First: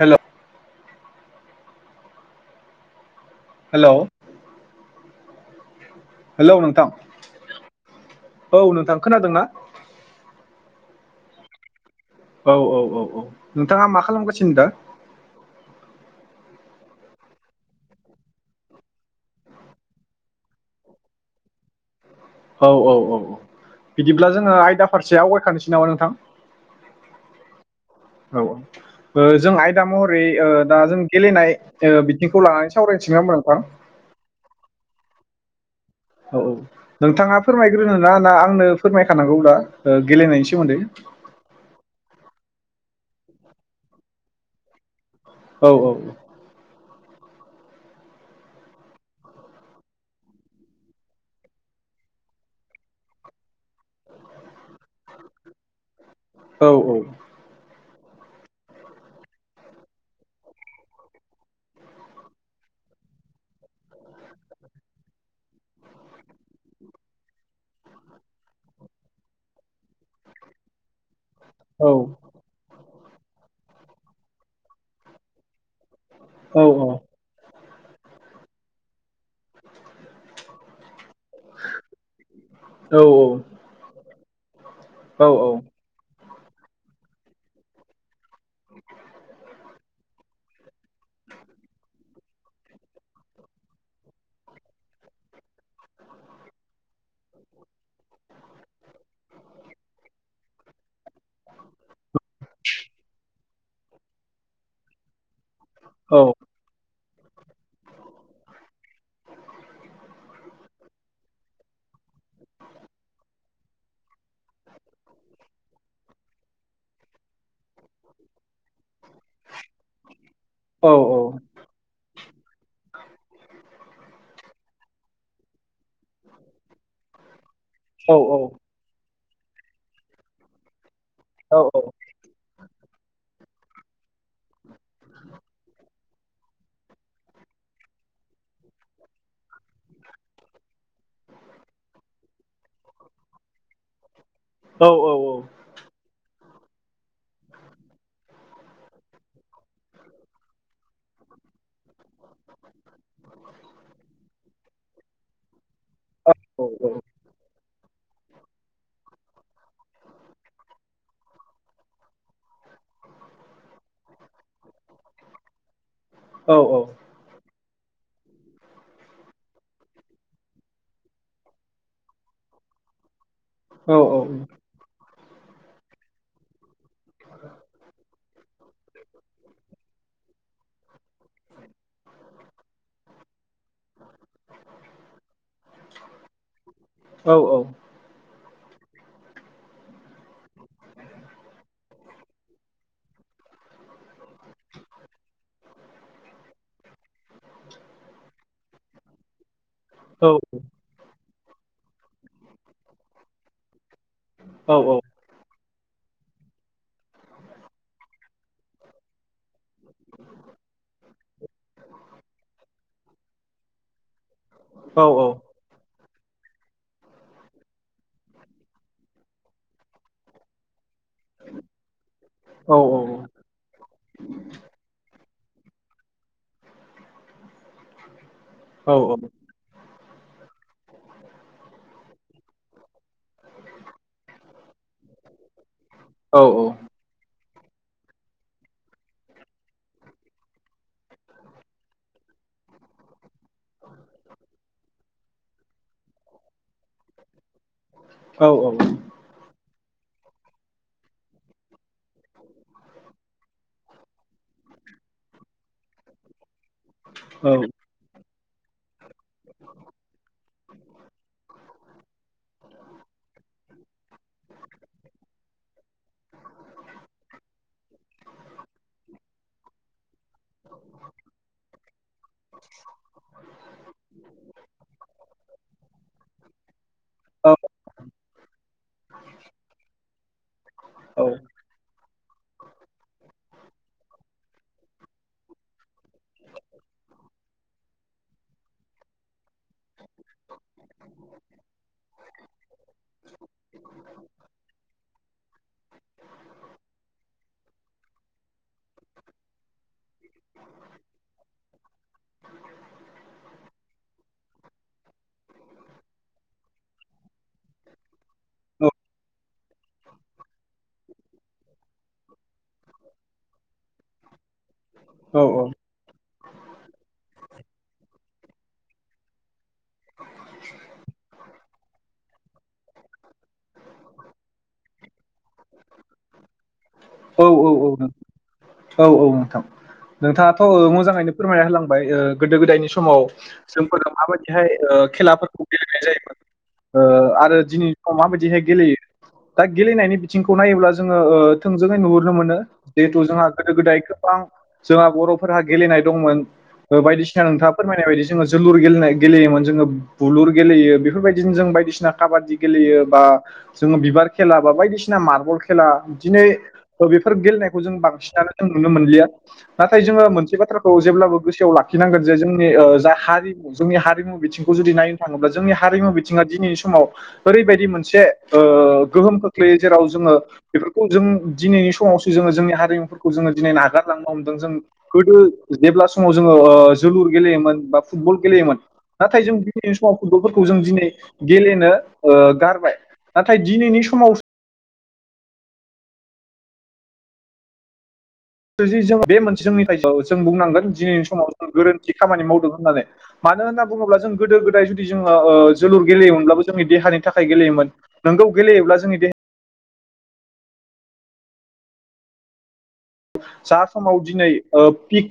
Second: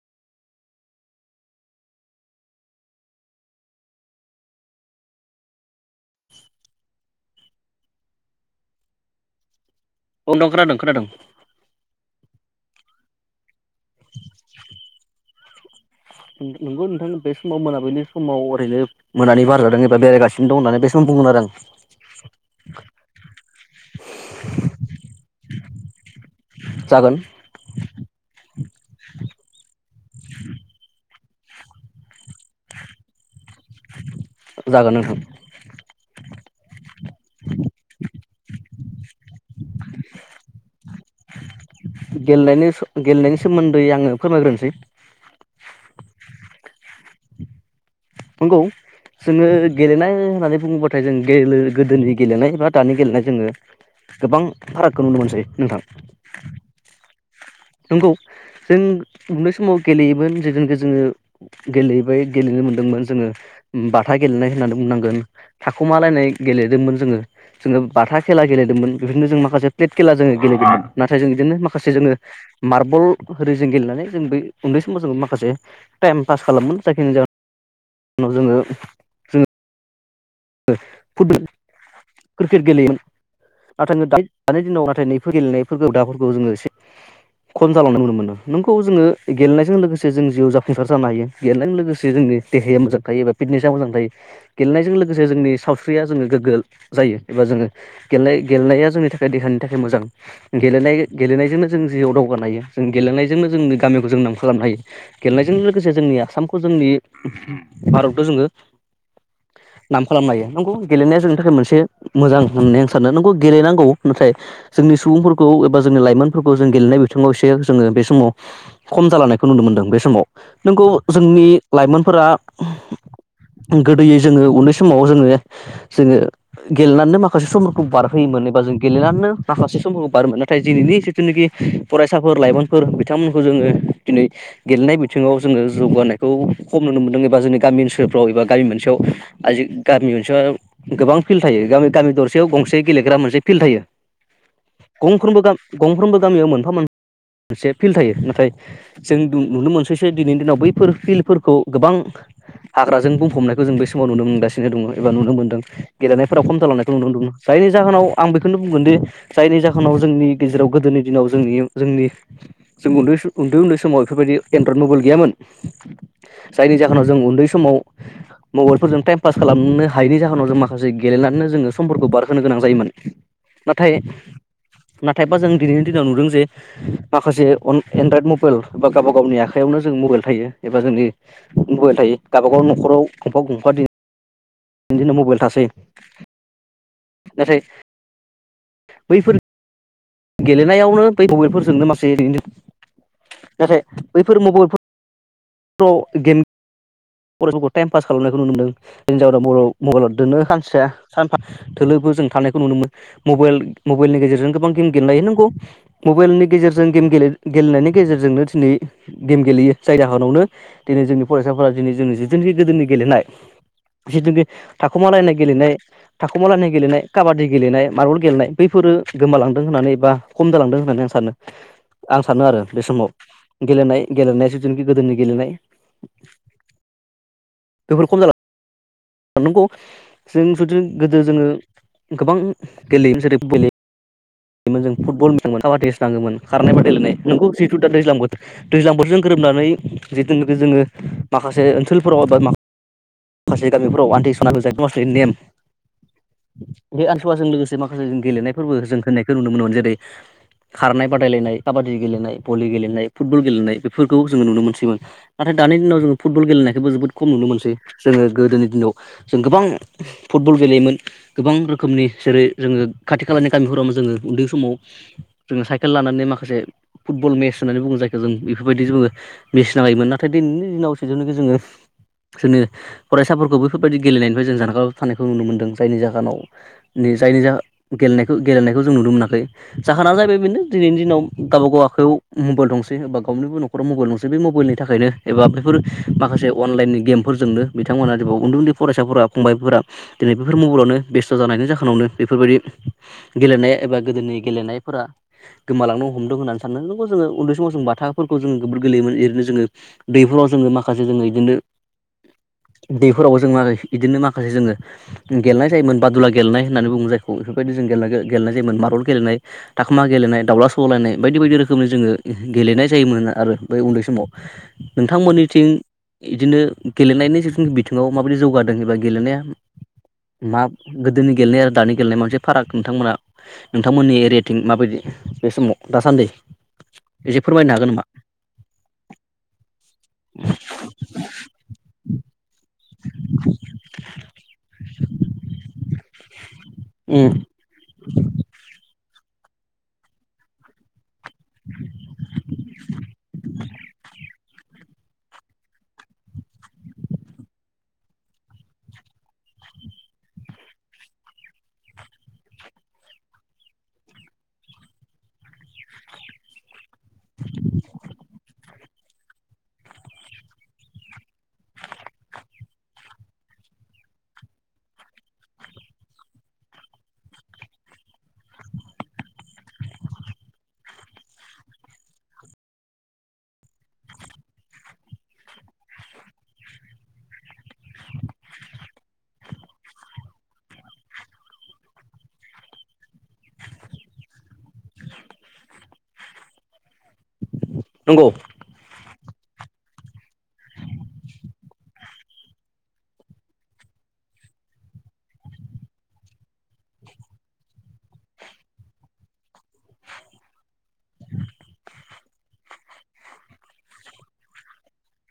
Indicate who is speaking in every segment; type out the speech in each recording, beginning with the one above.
Speaker 1: हेल' hello hello नोंथां औ नोंथां खोनादोंना?
Speaker 2: औ नोंथां खोनादों खोनादों
Speaker 1: औ औ औ औ नोंथांङा मा खालामगासिनो दा?
Speaker 2: नंगौ नोंथां बे समाव मोनाबिलि समाव ओरैनो मोनानि बारजादों एबा बेरायगासिनो दं होननानै बे समाव बुंगोन आरो आं
Speaker 1: औ औ औ औ बिदिब्ला जोंङो आयदा फारसे आवगाय होखानोसै नामा
Speaker 2: जागोन
Speaker 1: नोंथांङा? औ जों आयदा महरै दा जों गेलेनाय बिथिंखौ लानानै सावरायनोसै नंङा होमबा नोंथां?
Speaker 2: जागोन नोंथां
Speaker 1: औ औ नोंथांङा फोरमायग्रोनो ना आंनो फोरमायखानांगौ दा ओ गेलेनायनि सोमोन्दै?
Speaker 2: गेलेनायनि सो गेलेनायनि सोमोन्दै आंङो फोरमायग्रोनोसै
Speaker 1: औ औ
Speaker 2: नंगौ जोंङो गेलेनाय होननानै बुंङोबाथाय जों गोदोनि गेलेनाय बा दानि गेलेनाय जोंङो गोबां फारागखौ नुनो मोनसै नोंथां
Speaker 1: औ औ
Speaker 2: नंगौ जों उन्दै समाव गेलेयोमोन जेनाखि जोङो गेलेबाय गेलेनो मोन्दोंमोन जोङो बाथा गेलेनाय होननानै बुंनांगोन थाखुमालायनाय गेलेदोंमोन जोङो जोङो बाथा खेला गेलेदोंमोन बेफोरनो जों माखासे प्लेट खेला जोङो गेलेदोंमोन नाथाय नाथाय जों बिदिनो
Speaker 1: औ
Speaker 2: माखासे जोंङो फुटबल ओरै जों गेलेनानै जों बै उन्दै समाव जों माखासे टाइम पास
Speaker 1: औ
Speaker 2: खालामोन जाखिनि ज नाव जोंङो जोंङो [inaudible] फुटबल क्रिकेट गेलेयोमोन
Speaker 1: औ
Speaker 2: नाथाय नोंथां दानि दिनाव नाथाय
Speaker 1: औ
Speaker 2: नैफोर गेलेनायफोरखौ दाबो जों एसे खम जालांनाय नुनो मोनो नोंखगौ जोंङो गेलेनायजों लोगोसे जों जिउआव जाफुंसार जानो हायो गेलेनायजों लोगोसे जोंनि देहाया मोजां थायो एबा फिटनेसा मोजां थायो गेलेनायजों लोगो लोगोसे जोंनि साव फुख्रिया जोंङो गोग्गो जायो एबा जोंङो गेले गेलेनाया जोंनि थाखाय देहानि थाखाय मोजां गेलेनाय गेलेनायजोंनो जों जिउआव दावगानो हायो जों गेलेनायजोंनो जोंनि गामिखौ जों नाम खालामनो हायो गेलेनायजों लोगोसे जोंनि
Speaker 1: औ
Speaker 2: आसामखौ जोंनि बारावथ' जोंङो नाम खालामनो हायो। नंगौ गेलेनाया जोंनि थाखाय मोनसे मोजां होननानै आं सानो नंगौ गेलेनांगौ नाथाय जोंनि सुबुंफोरखौ एबा जोंनि लाइमोनफोरखौ जों गेलेनाय बो [unintelligible] जोंङो बे समाव खम जालांनायखौ नुनो मोनदों बे समाव। नंगौ
Speaker 1: औ
Speaker 2: जोंनि लाइमोनफोरा गोदोयै जोङो उन्दै स समाव जोङो जोङो गेलेनानैनो माखासे समफोरखौ बारहोयोमोन
Speaker 1: औ
Speaker 2: एबा जों गेलेनानैनो माखासे समफोरखौ बारोमोन। नाथाय दिनैनि जि जिनिखि फरायसाफोर लाइमोनफोर बिथांमोन खौ जोङो दिनै गेलेनाय बिथिङाव जोङो जौगानाय खौ खम नुनो मोनदों एबा जोंनि गामि ओनसोलफ्राव एबा गामि मोनसेयाव आजि गामिआवसो गोबां फिल्ड थायो, गामि गामि दरसेयाव गंसे गेलेग्रा मोनसे फिल्ड थायो।
Speaker 1: औ
Speaker 2: गंफ्रोमबो गा गंफ्रोमबो गामियाव मोन फा मोनसे फिल्ड थायो। नाथाय जों नुनो मोनसैसो दिनैनि दिनाव बैफोर फिल्डफोरखौ गोबां हाग्राजों बुंफबनायखौ जों बे स समाव नुनो मोनगासिनो दङ एबा नुनो मोनदों। गेलेनायफोराव खम जालांनाय नुनो मोनदोङो। जायनि जाहोनाव आं बेखौनो बुंगोन दि जायनि जाहोनाव जोंनि गेजेराव गोदोनि दिनाव जोंनि जोंनि जों उन्दै उन्दै उन्दै समाव बेफोरबायदि एनड्रइड मबाइल गैयामोन।
Speaker 1: औ औ
Speaker 2: जायनि
Speaker 1: औ
Speaker 2: जाहोनाव जों उन्दै समाव [inaudible] मबाइलफोरजों टाइम पास खालामनो हायिनि जाहोनाव जों माखासे गेलेनानैनो जोङो समफोरखौ बारहोनो गोनां जायोमोन।
Speaker 1: औ
Speaker 2: नाथाय
Speaker 1: औ।
Speaker 2: नाथायबा जों दिनैनि दिनाव नुदों जे माखासे अन एनड्रयड मब मबाइल बा गावबा गावनि आखाइयावनो जों मबाइल थायो एबा जोंनि मबाइल थायो। गावबा गाव न'खराव गंफा गंफा दिन बिदिनो मबाइल थासै। नाथाय बैफोर गेलेनायावनो बै मबाइलफोरजोंनो मासे ओरैनो नाथाय बैफोर मबाइलफोर आव गेम फरायफोरखौ टाइम पास खालामनायखौ नुनो मोनदों। जायनि जाहोनाव बर' मबाइलाव दोनो खानसेया सान थोलोबो जों थानायखौ नुनो मोनो। मबेल मबेलनि गेजेरजों गोबां गेम गेलेनो हायो नंगौ। मबाइलनि गेजेरजों गेम गेलेनायनि गेजेरजोंनो दिनै गेम गेलेयो जाय जाहोनावनो दिनै जोंनि फरायसाफोरा दिनै जोंनि जिथुनिखि गोदोनि गेलेनाय जिथु बे थाखुमालायनाय गेलेनाय थाखुमालाइनाय गेलेनाय, काबादि गेलेनाय, मारबल गेलेनाय बैफोरो गोमालांदों होननानै बा खम जालांदों होननानै आं सानो आं सानो आरो बे समाव गेलेनाय-गेलेनाय ज'-ज' गोदोनि गेलेनाय बेफोर खम जाला नंगौ जों जुदि गोदो जोङो गोबां गेलेयोमोन जेरै [unintelligible] दाङोमोन खारनाय बादायलायनाय नोंखौ जिथु दा दैज्लां बोथोर दैज्लां बोथोरजों गोरोबनानै जिथुनिखि जोङो माखासे ओनसोलफोराव एबा माखासे गामिफ्राव आमन्थि सनालु जाय मासनि नेम बे आनसुवाजों लोगोस जे माखासे जों गेलेनायफोरबो जों होन्नायखौ नुनो मोनोमोन जेरै खारनाय बादायलायनाय खाबाद दि गेलेनाय भलि गेले फुटबल गेलेनाय बे फोर जोङो नुनो मोनसैमोन नाथाइ दानि दिनाव जोङो फुटबल गेलेनाय जोबो जोबोद खम नुनो मोनसै । जोङो गोदोनि दिनाव जों गोबां फुटबल गेलेयोमोन गोबां रोखोमनि जेरै जोङो खाथि खालानि गामिफोरावनो जोङो उन्दै समाव जोङो साइकेल लानानै माखासे फुटबल मेस होननानै बुङो जायखौ जों बेफोरबायदि जोङो [unintelligible] नाथाय दिनैनि दिनाव सेजौनिखि जोङो जोंनि फरायसाफोरखौ बेैफोरबायदि गेलेनायनिफ्राय जों जानगाराव थानायखौ नुनो मोनदों जायनि जाहोनाव जायनि गेलेनायखौ गेलेनायखौ जों नुनो मोनाखै जाहोना जाहैबाय बेनो दिनैनि दिनाव गावबा गाव खौ मबाइल दंसै एबा गावनिबो न'खराव मबाइल दंसै बे मबाइलनि थाखायनो एबा बेफोर माखासे अनलाइननि गेमफोर [unintelligible] बिथांमोना उन्दै उन्दै फरायसाफोरा फंबायफोरा दिनै बेफोर मबाइलावनो बेस्थ' जानायनि जाहोनावनो बेफोरबायदि गेलेनाय एबा गोदोनि गेलेनायफोरा गोमालांनो हमदों होननानै साननो नोंगौ जोङो उन्दै समाव जों बाथाफोरखौ जोङो जोबोर गेलेयोमोन रैनो जोङो । दैफोराव जोङो माखासे जोङो इदिनो दैफोरावबो जों [unintelligible] बिदिनो नो माखासे जोङो गेलेनाय जायोमोन बादुला गेलनाय होनानै बुङो जायखौ बेफोरबायदि जों गेलेनाय गेलेनाय जायोमोन मारबल गेलेनाय थाखोमा गेलेनाय दाउला सौलायनाय बायदि बायदि रोखोमनि जोङो गेलेनाय जायोमोन आरो बै उन्दै समाव नोंथांमोननिथिं इदिनो गेलेनायनि जि बिथिङाव माबायदि जौगादों एबा गेलेनाया मा गोदोनि गेलेनाय आरो दानि गेलेनाय मोनसे फाराग नोंथांमोना नोंथांमोननि एरियाटिं माबायदि बे समाव दासान्दि एसे
Speaker 1: औ औ
Speaker 2: फोरमायनो हागोन नामा?
Speaker 1: औ औ औ नोंथां नोंथाङाथ' ओ मोजाङैनो फोरमायना होलांबाय ओ गोदो गोदायनि स समाव जोंफोरा माबायदिहाय ओ खेलाफोरखौ गेलेनाय जायोमोन ओ
Speaker 2: उम
Speaker 1: आरो दिनैनि समाव माबायदिहाय गेलेयो दा गेलेनायनि बिथिंखौ नायोब्ला जोङो ओ थों जोङै नुहुरनो मोनो जिहेथु जोंहा गोदो गोदाय गोबां जोंहा बर'फोरहा गेलेनाय दंमोन बायदिसिना नोंथाङा फोरमायनाय बायदि जोङो जोलुर गेलेनाय गेलेयोमोन जोङो बुलुर गेलेयो बेफोरबायदिनो जों बायदिसिना काबादि गेलेयो बा जोङो बिबार खेला बा बायदिसिना मार्बल खेला दिनै बेफोर गेलनायखौ जों बांसिनानो दों नुनो मोनलिया नाथाय जोङो मोनसे बाथ्राखौ जेब्लाबो गोसोआव लाखिनांगोन जे जोंनि ओ जा हारिमु जोंनि हारिमु बिथिंखौ जुदि नायनो थाङोब्ला जोंनि हारिमु बिथिङा दिनैनि समाव ओरैबायदि मोनसे ओ गोहोम खोख्लैयो जेराव जोङो बेफोरखौ जों दिनैनि समावसो जोङो जोंनि हारिमुफोरखौ जोङो दिनै नागारलांनो हमदों जों गोदो जेब्ला समाव जोङो ओ जोलुर गेलेयोमोन बा फुटबल गेलेयोमोन नाथाय जों दिनैनि समाव फुटबलफोरखौ जों दिनै गेलेनो ओ गारबाय नाथाय दिनैनि समाव
Speaker 2: नंगौ
Speaker 1: दि जों बे मोनसे जोंनि [unintelligible] जों बुंनांगोन दिनैनि समाव जों गोरोन्थि खामानि मावदों होननानै मानो होनना बुङोब्ला जों गोदो गोदाय जुदि जोङो जोलुर गेलेयोमोनब्लाबो जोंनि देहानि थाखाय गेलेयोमोन नोंगौ गेलेयोब्ला जोंनि देहाया जा समाव दिनै ओ पिक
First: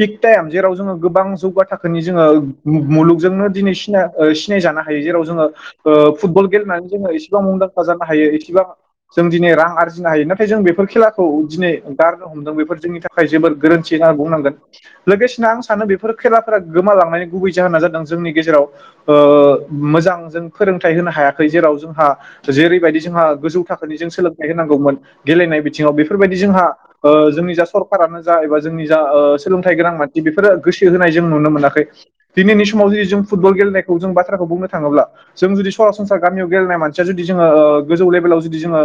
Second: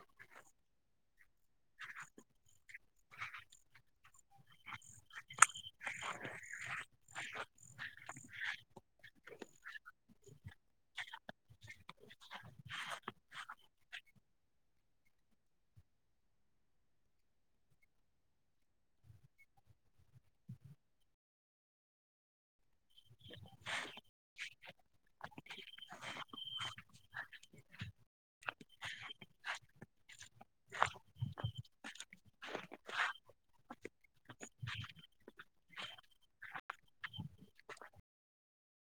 Speaker 1: पिक टाइम जेराव जोङो गोबां जौगा थाखोनि जोङो मु-मुलुगजोंनो दिनै सिना ओ सिनायजानो हायो जेराव जोङो ओ फुटबल गेलेनानै जोङो एसेबां मुंदांखा जानो हायो एसेबा जों दिनै रां आरजिनो हायो नाथाय जों बेफोर खेलाखौ दिनै गार नो हमदो बेफोर जोंनि थाखाय जोबोर गोरोन्थि होनना बुंनांगोन लोगोसेनो आं सानो बेफोर खेलाफोरा गोमालांनायनि गुबै जाहोना जादों जोंनि गेजेराव ओ मोजां जों फोरोंथाय होनो हायाखै जेराव जोंहा जेरैबायदि जोंहा गोजौ थाखोनि जों सोलोंथाइ होनांगौमोन गेलेनाय बिथिङाव बेफोरबायदि जोंहा ओ जोंनि जा सरखारानो जा एबा जोंनि जा ओ सोलोंथाइ गोनां मानसि बेफोरो गोसो होनाय जों नुनो मोनाखै दिनैनि समाव जि जों फुटबल गेलेनायखौ जों बाथ्राखौ बुंनो थाङोब्ला जों जुदि सरासनस्रा गामियाव गेलेनाय मानसिया जुदि जोङो ओ गोजौ लेभेलाव जुदि जोङो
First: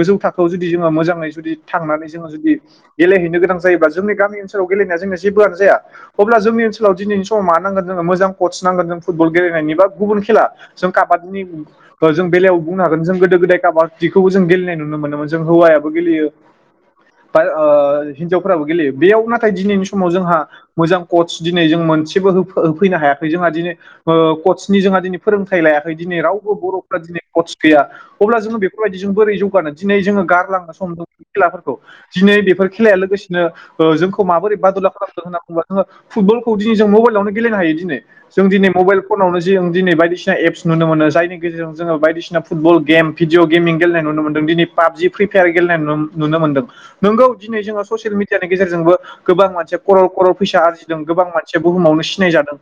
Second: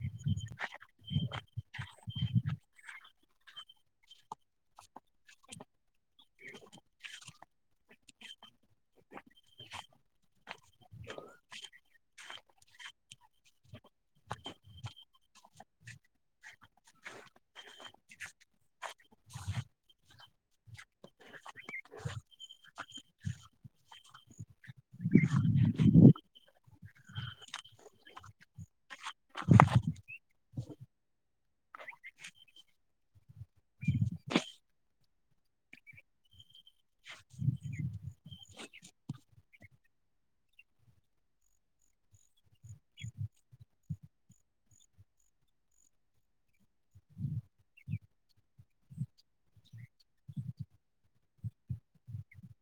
Speaker 1: गोजौ थाखोआव जुदि जोङो मोजाङै जुदि थांनानै जोङो जु दि गेलेहैनो गोनां जायोबा जोंनि गामि ओनसोलाव गेलेनाया जोंना जेबोआनो जाया अब्ला जोंनि ओनसोलाव दिनैनि समाव मा नांगोन जोङो मोजां कर्च नांगोन जों फुटबल गेलेनायनि बा गुबुन खेला जों काबादिनि जों बेलायाव बुंनो हागोन जों गोदो गोदाय काबादिखौबो जों गेलेनाय नुनो मोनोमोन जों हौवायाबो गेलेयो बाय ओ हिनजावफोराबो गेलेयो बेयाव नाथाय दिनैनि समाव जोंहा मोजां कच दिनै जों मोनसेबो होफैनो हायाखै जोंहा दिनै ओ कचनि जोंहा दिनै फोरोंथाइ लायाखै दिनै रावबो बर'फ्रा दिनै कच गैया अब्ला जोङो बेफोरबायदि जों बोरै जौगानो दिनै जोङो गारलांनो सम खेलाफोरखौ दिनै बेफोर खेलाया लोगोसेनो ओ जोंखौ माबोरै बादुला खालामदों होनना बुंङोबा जोङो फुटबलखौ दिनै जों मबाइलावनो गेलेनो हायो दिनै जों दिनै मबाइल फनावनो जों दिनै बायदिसिना एप्स नुनो मोनो जायनि गेजेरजों जोङो बायदिसिना फुटबल गेम भिडिअ गेमिं गेलेनाय नुनो मोनदों दिनै पाबजि फ्रि फायार गेलेनाय नुनो मोन्दों। नोंगौ दिनै जोङो ससियेल मिडियानि गेजेरजोंबो गोबां मानसिया खरल खरल फैसा आरजिदों गोबां मानसिया बुहुमावनो सिनायजादों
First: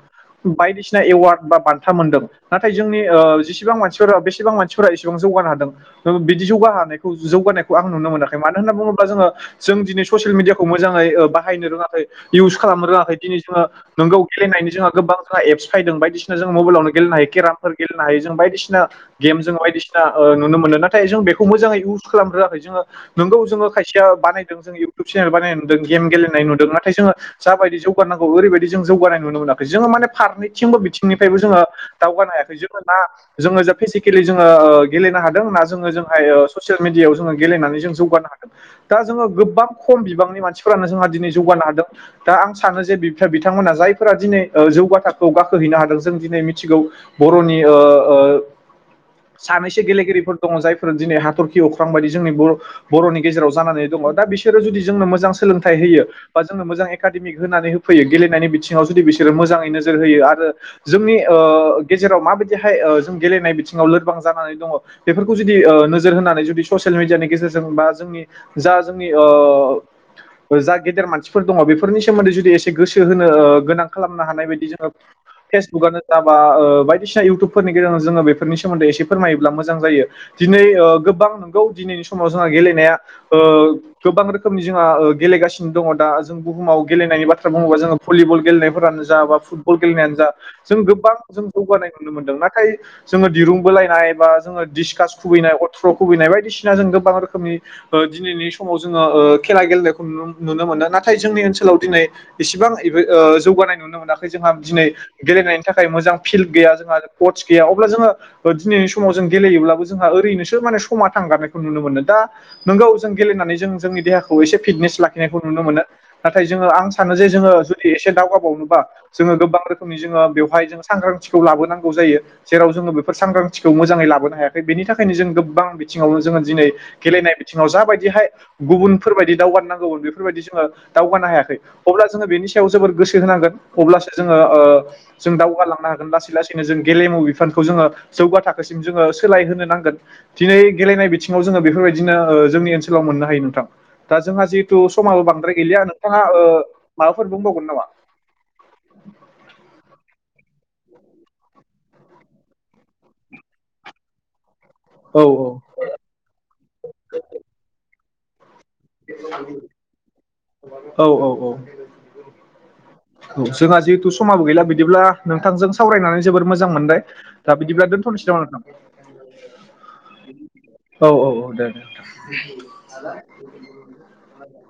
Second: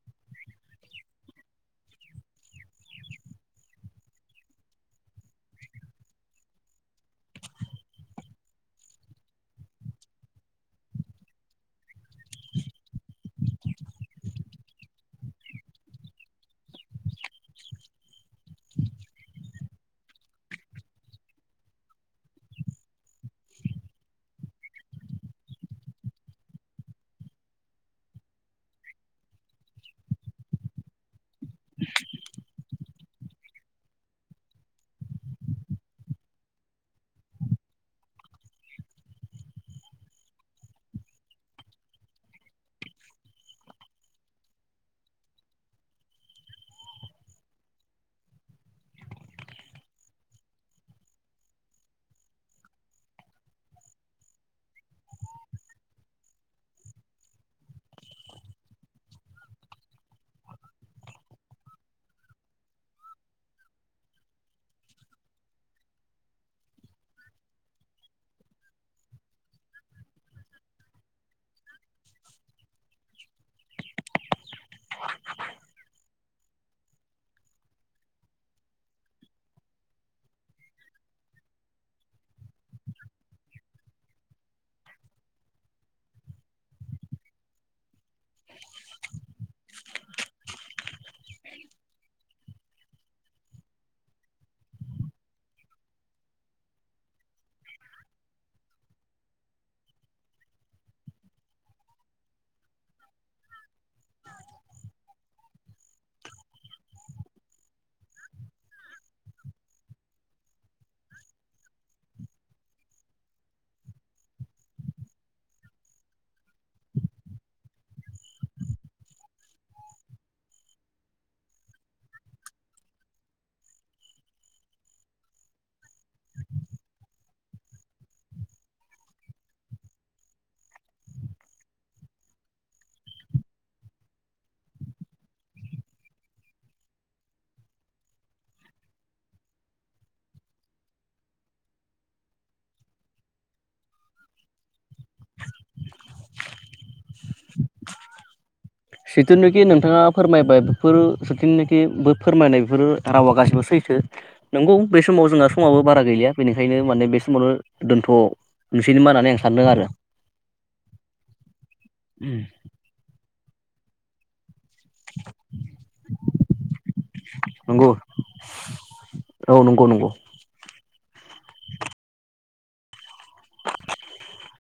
Speaker 1: बायदिसिना एवार्ड बा बान्था मोन्दों नाथाय जोंनि ओ जेसेबां मानसिफोरा बेसेबां मानसिफोरा एसेबां जौगानो हादों बिदि जौगानायखौ जौगानायखौ आं नुनो मोनाखै मानो होनना बुङोब्ला जोङो जों दिनै ससियेल मिडियाखौ मोजाङै बाहायनो रोङाखै इउस खालामनो रोङाखै दिनै जोङो नोंगौ गेलेनायनि जोंहा गोबां जोंहा एप्स फैदों बायदिसिना जों मबाइलावनो गेलेनो हायो केरामफोर गेलेनो हायो जों बायदिसिना गेम जों बायदिसिना ओ नुनो मोनो नाथाय जों बेखौ मोजाङै इउस खालामनो रोङाखै जोङो नोंगौ जोङो खायसेया बानायदों जों इउटुब चेनेल बानायनाय नुदों गेम गेलेनाय नुदों नाथाय जोङो जाबायदि जौगानांगौ ओरैबायदि जों जौगानाय नुनो मोनाखै जोङो माने फारनैथिंबो बिथिंनिफ्रायबो जोङो दावगानो हायै जोङो ना जोङो जा फेसिकेलि जोङो गेलेनो हादों ना जोङो जोंहाय ससियेल मिडियायाव जोङो गेलेनानै जों जौगानो हादों दा जोङो गोबां खम बिबांनि मानसिफोरानो जोंहा दिनै जौगानो हादों दा आं सानो जे बि बिथांमोनहा जायफोरा दिनै जौगाथोखौ गाखोहैनो हादों जों दिनै मिथिगौ बर'नि ओ ओ सानैसो गेलेगिरिफोर दङ जायफोरा दिनै हाथरखि अख्रां बायदि जोंनि बर' बर'नि गेजेराव जानानै दङ दा बिसोरो जुदि जोंनो मोजां सोलोंथाइ होयो बा जोंनो मोजां एकाडेमिक होनानै होफैयो गेलेनायनि बिथिङाव जुदि बिसोरो मोजाङै नोजोर होयो आरो जोंनि ओ गेजेराव माबायदिहाय ओ जों गेलेनाय बिथिङाव लोरबां जानानै दङ बेफोरखौ जुदि ओ नोजोर होनानै जुदि ससियेल मिडियानि गेजेरजों बा जोंनि जा जोंनि ओ जा गेदेर मानसिफोर दङ बेफोरनि सोमोन्दै जुदि एसे गोसो होनो गोनां खालामनो हानाय बायदि जोङो फेसबुकआनो जाबा बायदिसिना इउटुबफोरनि गेजेरावनो जोङो बेफोरनि सोमोन्दै एसे फोरमायोब्ला मोजां जायो दिनै गोबां नंगौ दिनैनि समाव जोंहा गेलेनाया ओ गोबां रोखोमनि जोंहा गेलेगासिनो दङ दा जों बुहुमाव गेलेनायनि बाथ्रा बुङोबा जोङो भलिबल गेलेनायफोरानो जा बा फुटबल गेलेनायानो जा जों गोबां जों जौगानाय नुनो मोनदों नाथाय जोङो दिरुं बोलायनाय बा जोङो डिसकास खुबैनाय अथ्र' खुबैनाय बायदिसिना जों गोबां रोखोमनि ओ दिनैनि समाव जोङो ओ खेला गेलेनायखौ नुनो मोनो नाथाय जोंनि ओनसोलाव दिनै इसिबां ओ जौगानाय नुनो मोनाखै जोंहा दिनै गेलेनायनि थाखाय मोजां फिल्ड गैया जोंहा कच गैया अब्ला जोङो दिनैनि समाव जों गेलेयोब्लाबो जोंहा ओरैनोसो माने समा थांगारनायखौ नुनो मोनो दा नोंगौ जों गेलेनानै जों जोंनि देहाखौ एसे फिटनेस लाखिनायखौ नुनो मोनो नाथाय जोङो आं सानो जे जोङो जुदि एसे दावगाबावनोबा जोङो गोबां रोखोमनि जोङो बेवहाय जों सांग्रांथिखौ लाबोनांगौ जायो जेराव जोङो बेफोर सांग्रांथिखौ मोजाङै लाबोनो हायाखै बेनि थाखायनो जों गोबां बिथिङावनो जोङो दिनै गेलेनाय बि थिंआव जाबायदिहाय गुबुनफोरबायायदि दावगानो नांगौमोन बेफोरबायदि जोङो दावगानो हायाखै अब्ला जोङो बेनि सायाव जोबोर गोसो होनांगोन अब्लासो जोङो ओ जों दावगालांनो हागोन लासै लासैनो जों गेलेमु बिफानखौ जोङो जौगा थाखोसिम जोङो सोलाय होनो नांगोन दिनै गेलेनाय बिथिङाव जोङो बेफोरबायदिनो ओ जोंनि ओनसोलाव मोननो हायो नोंथां दा जोंहा जिहेथु समाबो बांद्राय गैलिया नोंथाङा ओ माबाफोर बुंबावगोन नामा?
Speaker 2: सिथुनोखि नोंथाङा फोरमायबाय बेफोर सेथुनोखि फोरमायनाय बेफोर रावा गासिबो सैथो। नंगौ बे
Speaker 1: औ
Speaker 2: समाव जोंहा समाबो बारा गैलिया बेनिखायनो माने बे समावनो दोनथ' अ नोंसोरनि मानानै आं सानदों आरो
Speaker 1: औ औ औ जोंहा जिहेथु समाबो गैला बिदिब्ला नोंथांजों सावरायनानै जोबोर मोजां मोनबाय दा बिदिब्ला
Speaker 2: नंगौ
Speaker 1: दोनथ'नोसै नाम नोंथां
Speaker 2: औ नंगौ नंगौ
Speaker 1: औ औ औ दे दे [unintelligible]